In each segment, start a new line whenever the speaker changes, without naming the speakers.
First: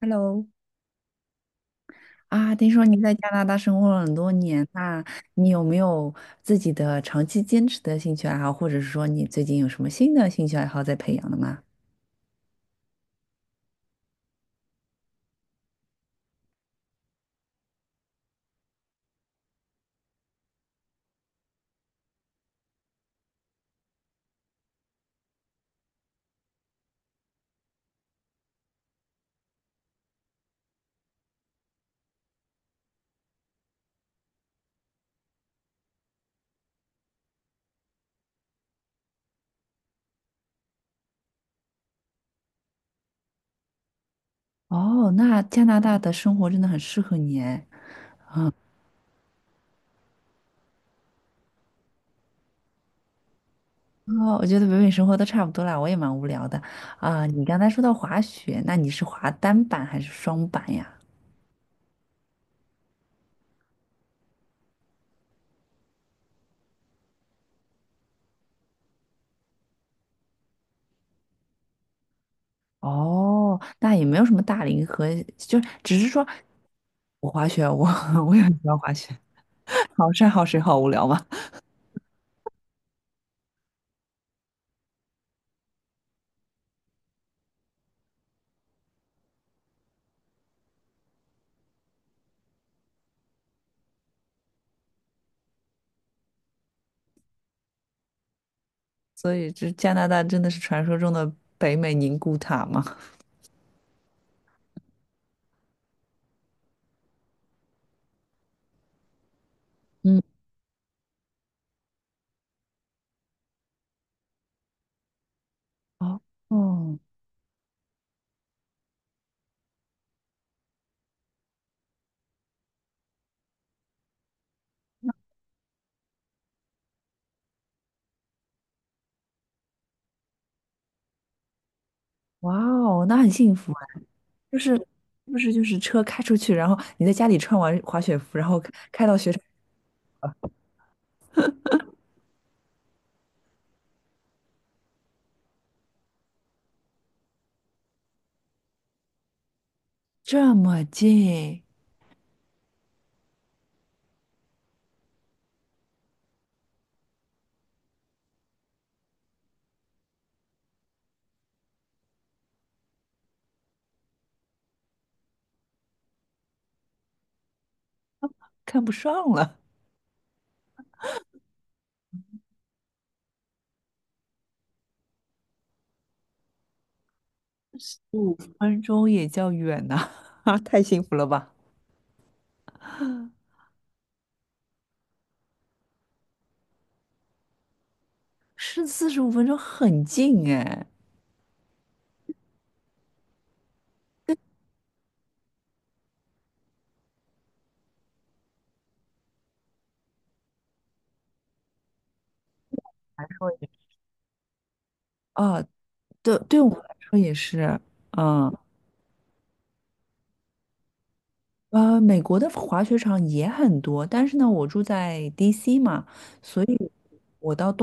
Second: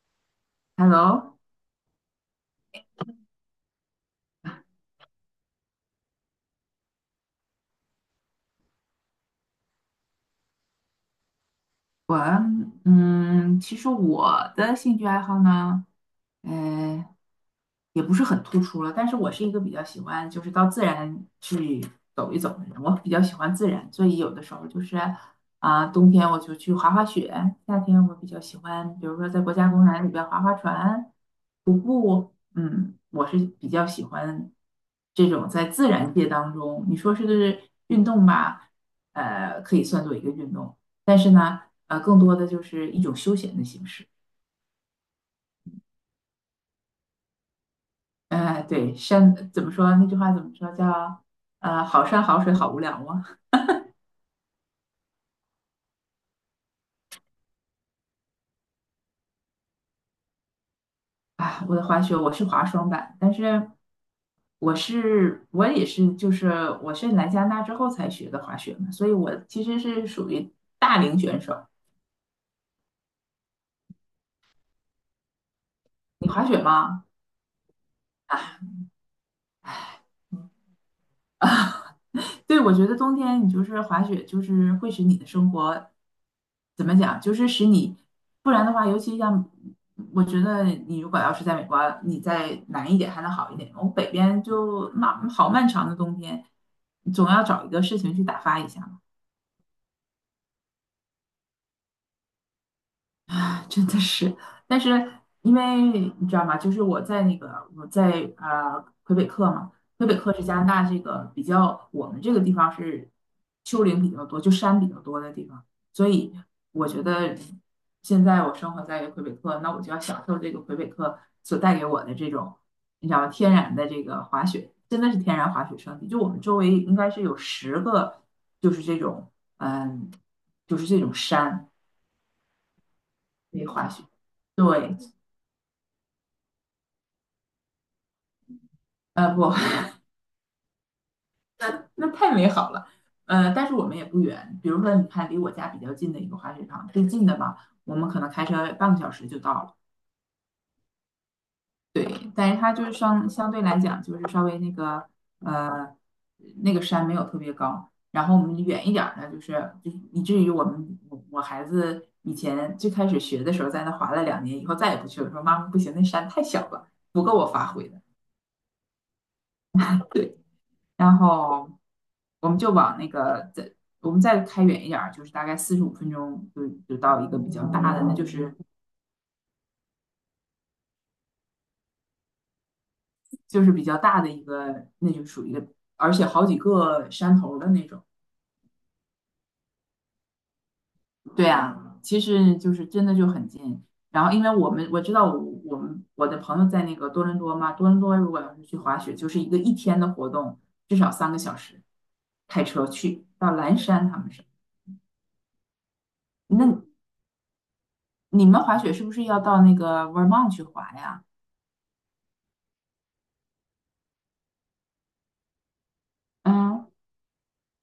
Hello，
Hello，
听说你在加拿大生活了很多年，那你有没有自己的长期坚持的兴趣爱好，或者是说你最近有什么新的兴趣爱好在培养的吗？
我其实我的兴趣爱好呢，呃，也不是很突出了，但是我是一个比较喜欢就是到自然去走一走的人。我比较喜欢自然，所以有的时候就是冬天我就去滑滑雪，夏天我比较喜欢，比如说在国家公园里边划划船、徒步。嗯，我是比较喜欢这种在自然界当中，你说是运动吧，可以算作一个运动。但是呢，更多的就是一种休闲的形式。
哦，那加拿大的生活真的很适合你哎。
对，山怎么说？那句话怎么说？叫好山好水好无聊吗？
哦，我觉得北美生活都差不多啦，我也蛮无聊的。啊、你刚才说到滑雪，那你是滑单板还是双板呀？
啊，我的滑雪我是滑双板，但是我是我也是就是我是来加拿大之后才学的滑雪嘛，所以我其实是属于大龄选手。
哦，那也没有什么大龄和，就是只是说
你滑雪吗？
我滑雪，我 我也很
啊，
喜欢滑雪，好山好水好无聊嘛。
对，我觉得冬天你就是滑雪，就是会使你的生活怎么讲，就是使你。不然的话，尤其像我觉得你如果要是在美国，你在南一点还能好一点，我北边就那好漫长的冬天，总要找一个事情去打发一下。
所以这加拿大真的是传说中的北美宁古塔吗？
真的是，但是因为你知道吗？就是我在魁北克嘛。魁北
嗯，
克是加拿大这个比较，我们这个地方是丘陵比较多，就山比较多的地方。所
哦
以我
哦，
觉得现在我生活在魁北克，那我就要享受这个魁北克所带给我的这种，你知道吗？天然的这个滑雪，真的是天然滑雪胜地。就我们周围应该是有10个，就是这种嗯，就是这种山
哇哦，那很幸
可以
福啊！
滑雪。
就是
对，
是不是就是车开出去，然后你在家里穿完滑雪服，然后开到雪场，
不，那太美好了。但是我们也不远，比如说你看离我家比较近的一个滑雪场，最近的吧，我们可能开车半个小时就到了。
这么近，
对，但是它就是相对来讲，就是稍微呃那个山没有特别高。然后我们远一点儿呢，就是以至于我们我孩子以前最开始学的时候，在那滑了2年，以后再也不去了，说妈妈不行，那山太小了，不够我发挥的。
看不上了，
对。然后我们就往那个再我们再开远一点儿，就是大概45分钟就到一个比较大的，那就
五
是
分钟也叫远呐、啊，太幸福了吧！
就是比较大的一个，那就属于一个，而且好几个山头儿的那种。
是45分钟很近哎，
对啊，其实就是真的就很近。然后因为我们我知道我我们我的朋友在那个多伦多嘛。多伦多如果要是去滑雪，就是一个一天的活动，至少三个小时，开车去到蓝山他们是。
啊，对，对我们来
那
说也是，
你
嗯。
们滑雪是不是要到那个 Vermont 去滑呀？
美国的滑雪场也很多，但是呢，我住在 DC 嘛，所
嗯，
以。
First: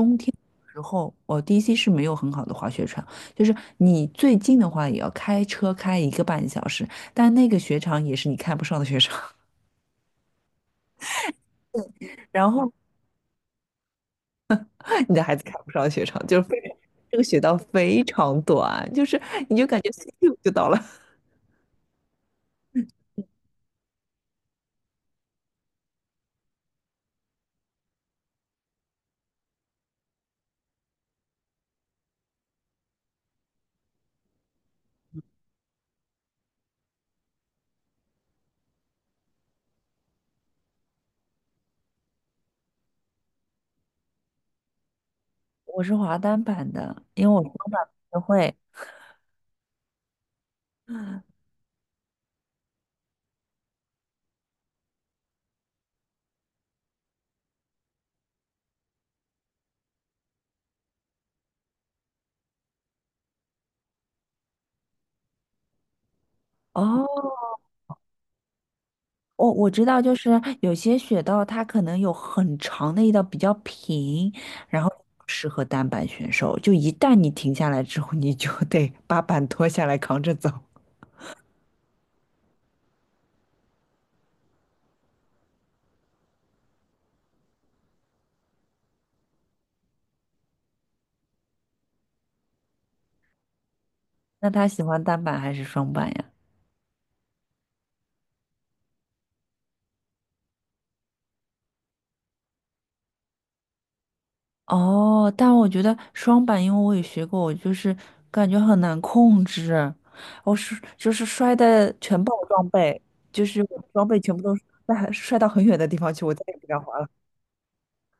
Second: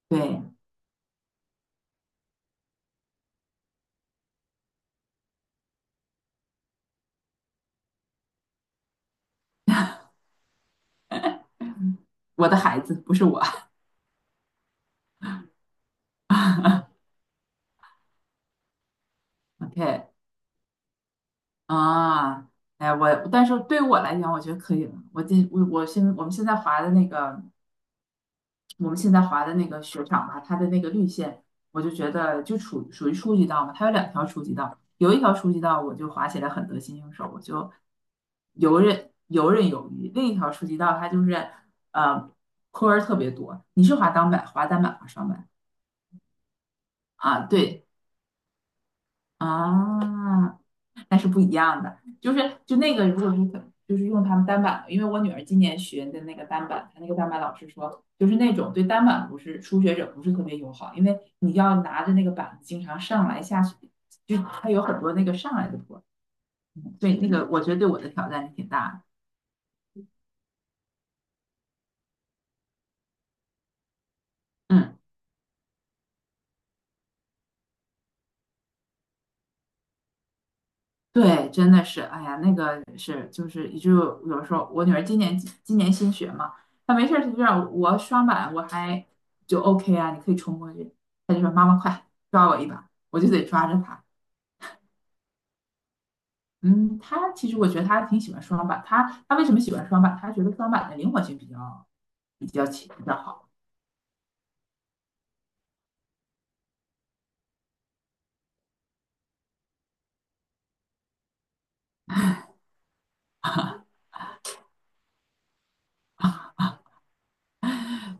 对，
时候，哦，DC 是没有很好的滑雪场，就是你最近的话也要开车开1个半小时，但那个雪场也是你看不上的雪场，
我
然
的
后
孩子不是我。
你的孩子看不上的雪场，就是非常这个雪道非常短，就是你就感觉 咻
OK，
就到了。
啊，哎呀但是对于我来讲，我觉得可以了。我今我我现我们现在划的那个，我们现在划的那个雪场吧，它的那个绿线，我就觉得就属于初级道嘛。它有2条初级道，有一条初级道我就滑起来很得心应手，我就游刃有余。另一条初级道它就是呃坡儿特别多。你是滑单板、滑单板、滑双板
我是滑单板的，因为我
啊？
双
对。
板不会。
啊，那是不一样的。就是就那个，如果是可就是用他们单板的，因为我女儿今年学的那个单板，她那个单板老师说，就是那种对单板不是初学者不是特别友好，因为你要拿着那个板子经常上来下去，就它有很多那个上来的坡。嗯，对，那
哦，
个我觉得对我的挑战是挺大的。
我知道，就是有些雪道它可能有很长的一道比较平，然后
嗯。
适合单板选手。就一旦你停下来之后，你就得 把板脱下来扛着走。
对，真的是，哎呀，那个是，就是就有时候我女儿今年新学嘛，她没事儿她就让我刷碗，我还就 OK 啊，你可以冲过去，她就说妈妈快抓我一把，我就得抓着她。
那他喜欢单板还是双板呀？
嗯，她其实我觉得她挺喜欢双板。她为什么喜欢双板？她觉得双板的灵活性比较强，比较好。
哦，但我觉得双板，因为我也学过，我就是感觉很难控制，我是就是摔的全爆装备，就是我装备全部都摔到很远的地方去，我再也不敢滑了。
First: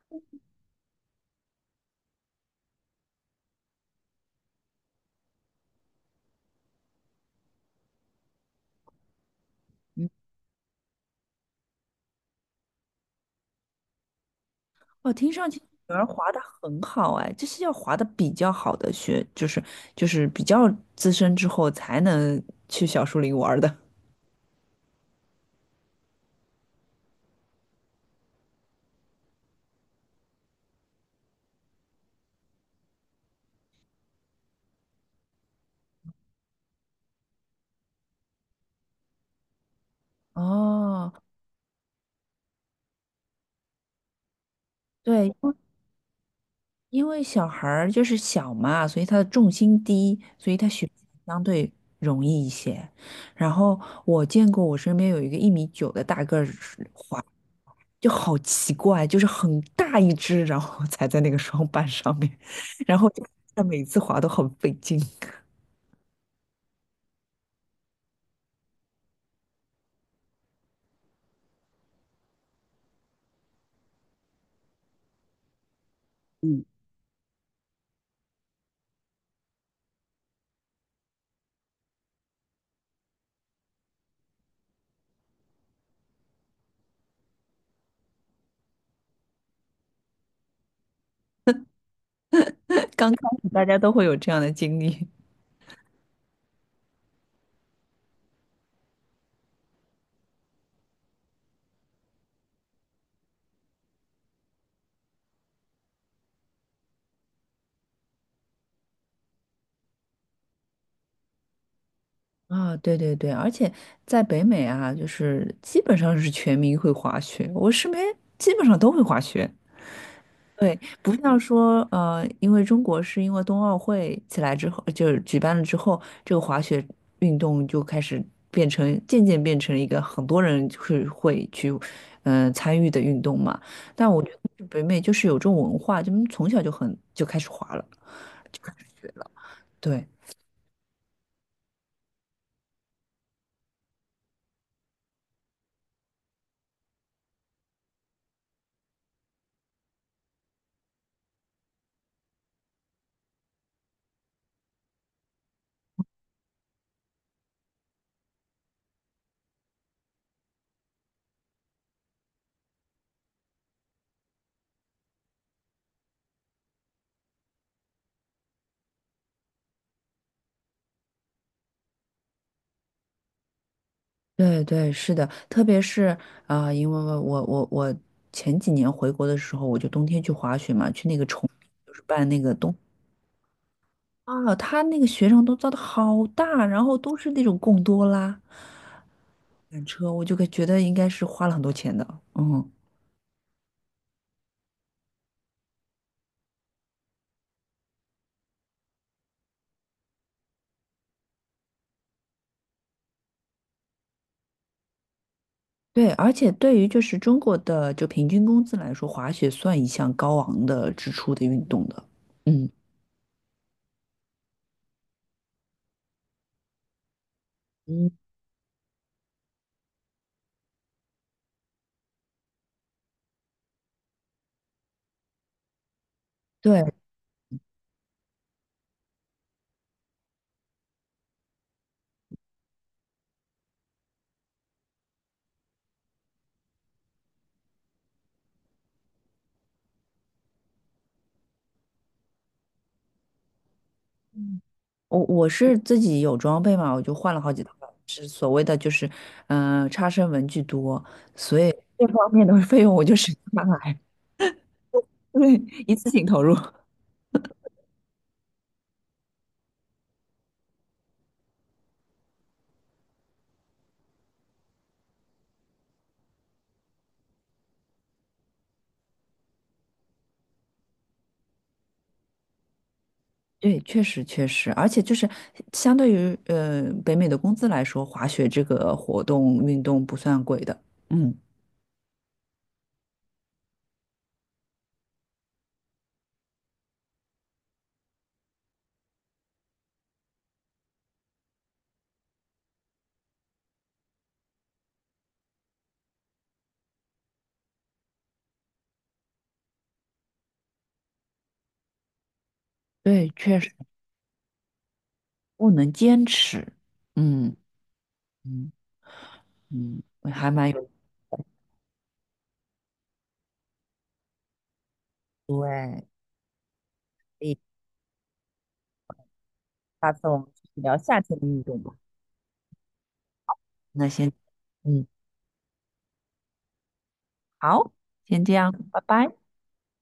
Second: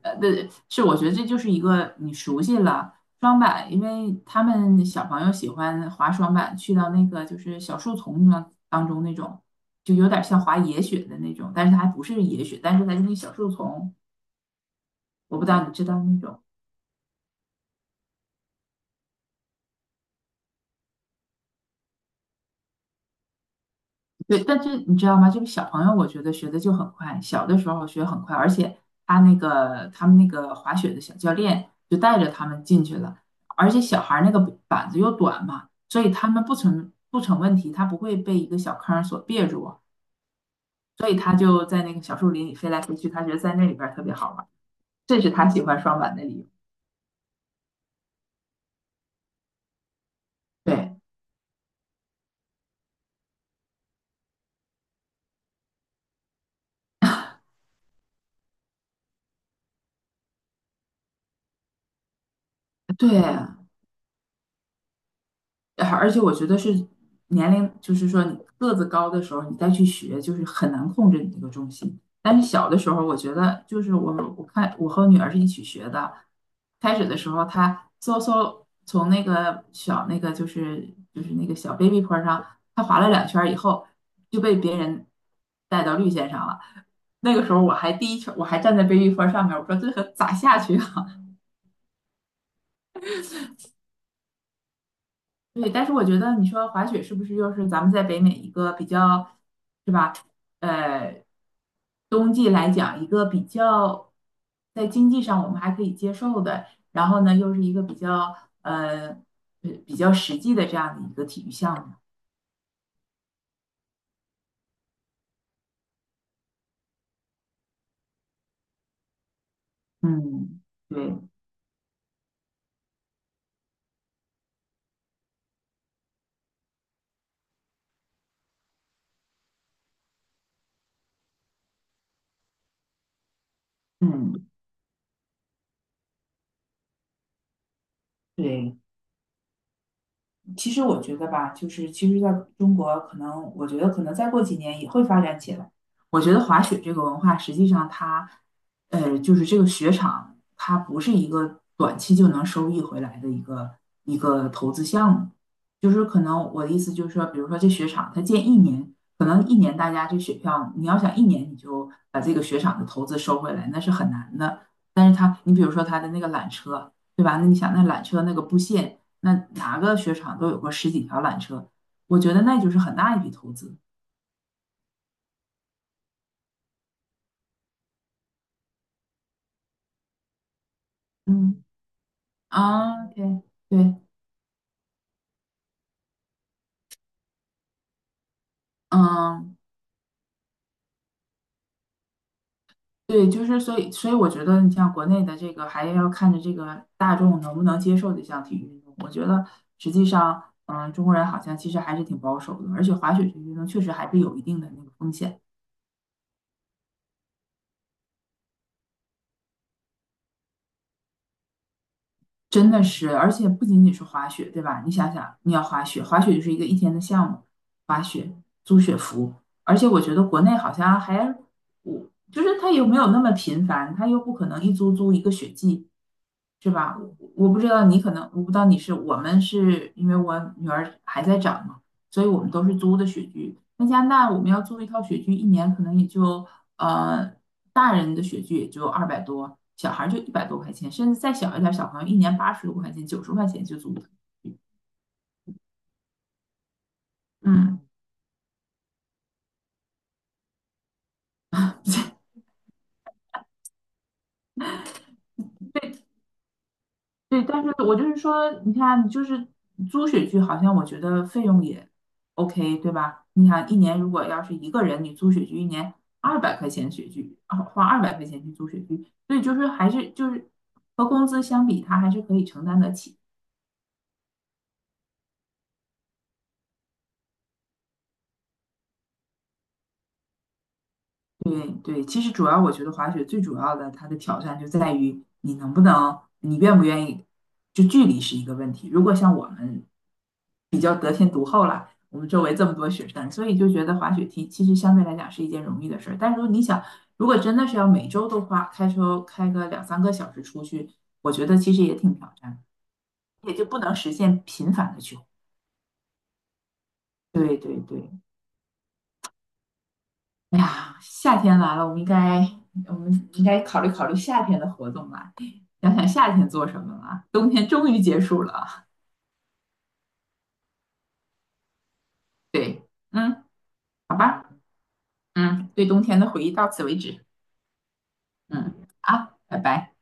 对，是我觉得这就是一个你熟悉了双板。因为他们小朋友喜欢滑双板，去到那个就是小树丛当中那种，就有点像滑野雪的那种，但是它还不是野雪，但是它就是小树丛。
哦，听
我不
上
知
去
道你知
女
道
儿
那
滑的
种。
很好哎，这是要滑的比较好的学，就是比较资深之后才能去小树林玩儿的。
对，但是你知道吗？这个小朋友，我觉得学的就很快，小的时候学很快。而且他们那个滑雪的小教练就带着他们进去了，而且小孩儿那个板子又短嘛，所以他们不成问题。他不会被一个小坑儿所别住，所
哦，
以他就在那个小树林里飞来飞去，他觉得在那里边儿特别好玩儿。这
对，
是他喜欢双板的理由。
因为小孩儿就是小嘛，所以他的重心低，所以他学
对
习相对容易一些。然后我见过我身边有一个1米9的大个儿滑，就好奇怪，就是很大一只，然后 踩在那个双板上面，然后
对，
就他每次滑都很费劲。
而且我觉得是年龄，就是说你个子高的时候，你再去学，就是很难控制你这个重心。但是小的时候，我觉得就是我看我和我女儿是一起学的。开始的时候她嗖嗖从那个小那个就是那个小 baby 坡上，她滑了2圈儿以后就被别人带到绿线上了。那个时候我还第一圈，我还站在 baby 坡上面，我说这可咋下去啊？
刚开始大家都会有这样的经历。
对，但是我觉得你说滑雪是不是又是咱们在北美一个比较，是吧？呃，冬季来讲一个比较在经济上我们还可以接受的，然后呢又是一个比较呃比较实际的这样的一个体育项目。
啊，对对对，而且在北美啊，就是基本上是全民会滑雪，我身边基本上都会滑雪。
嗯，
对，
对，
不像说因为中国是因为冬奥会起来之后，就是举办了之后，这个滑雪运动就开始渐渐变成一个很多人就是会去参与的运动嘛。但我觉
嗯。
得北美就是有这种文化，就从小就很就开始滑了。
对，
对了。对
其实我觉得吧，就是其实在中国，可能我觉得可能再过几年也会发展起来。我觉得滑雪这个文化，实际上它，就是这个雪场，它不是一个短期就能收益回来的一个投资项目。就是可能我的意思就是说，比如说这雪场，它建一年，可能一年大家这雪票，你要想一年你就把这个雪场的投资收回来，那是很难的。但是它，你比如说它的那个缆车，对吧？那你想那缆车那个布线。那哪个雪场都有过十几条缆车，我觉得那就是很大一笔投资。
对对，是的，特别是因为我前几年回国的时候，我就冬天去滑雪嘛，去那个崇，
嗯，
就是办那个冬
啊，对对，
啊，他那个雪场都造的好大，然后都是那种贡多拉
嗯，
缆车，我就会觉得应该是花了很多钱的，嗯，
对，就是所以，所以我觉得你像国内的这个，还要看着这个大众能不能接受这项体育运动。我觉得实际上，中国人好像其实还是挺保守的，而且滑雪这个运动确实还是有一定的那个风险。
对，而且对于就是中国的就平均工资来说，滑雪算一项高昂的支出的运动的，嗯
真的是，而且不仅仅是滑雪，对吧？你想想，你要滑雪，滑雪就是一个一天的项目，滑
嗯，
雪、租雪服。而且我觉得国内好像还，我就是它又没有那么频繁，它又不可能一租租一个雪季，是
对。
吧？我不知道你可能，我不知道你是，我们是因为我女儿还在长嘛，所以我们都是租的雪具。那加拿大我们要租一套雪具，一年可能也就。呃，大人的雪具也就200多，小孩儿就100多块钱，甚至再小一点儿，小朋友一年80多块钱、90块钱就租的。
我是自己有装备嘛，我就换了好几套，
嗯，
是所谓的就是，嗯，差生文具多，所以这方面的 费用我就省下来，对，一次性投入。
对，但是我就是说，你看，就是租雪具，好像我觉得费用也 OK，对吧？你想一年如果要是一个人，你租雪具一年200块钱雪具，啊花二百块钱去租雪具，所以就是还是就是和工资相比，他还是可以承担得起。
对，确实确实，而且就是相对于北美的工资来说，滑雪这个活动运动不算贵的。嗯，
对对，其实主要我觉得滑雪最主要的它的挑战就在于你能不能，你愿不愿意，就距离是一个问题。如果像我们周围这么多雪山，所以就觉得滑雪题其实相对来讲是一件容易的事儿。但如果你想，如果真的是要每周都花开车开个2、3个小时出去，我觉得其实也挺挑战，
对，
也
确
就
实
不能实现频繁的去滑。
不能坚持。嗯
对对对，
嗯嗯，我还
哎
蛮有。
呀，夏天来了，我们应该考虑考虑夏天的活动啦，想
对，
想夏天做什么啦。
所
冬
以
天终于结束了。
下次我们继续聊夏天的运动吧。
对，嗯，
那
好
先。
吧，
嗯。
嗯，对冬天的回忆到此为止。
好，先这样，
嗯，
拜拜。
啊，拜拜。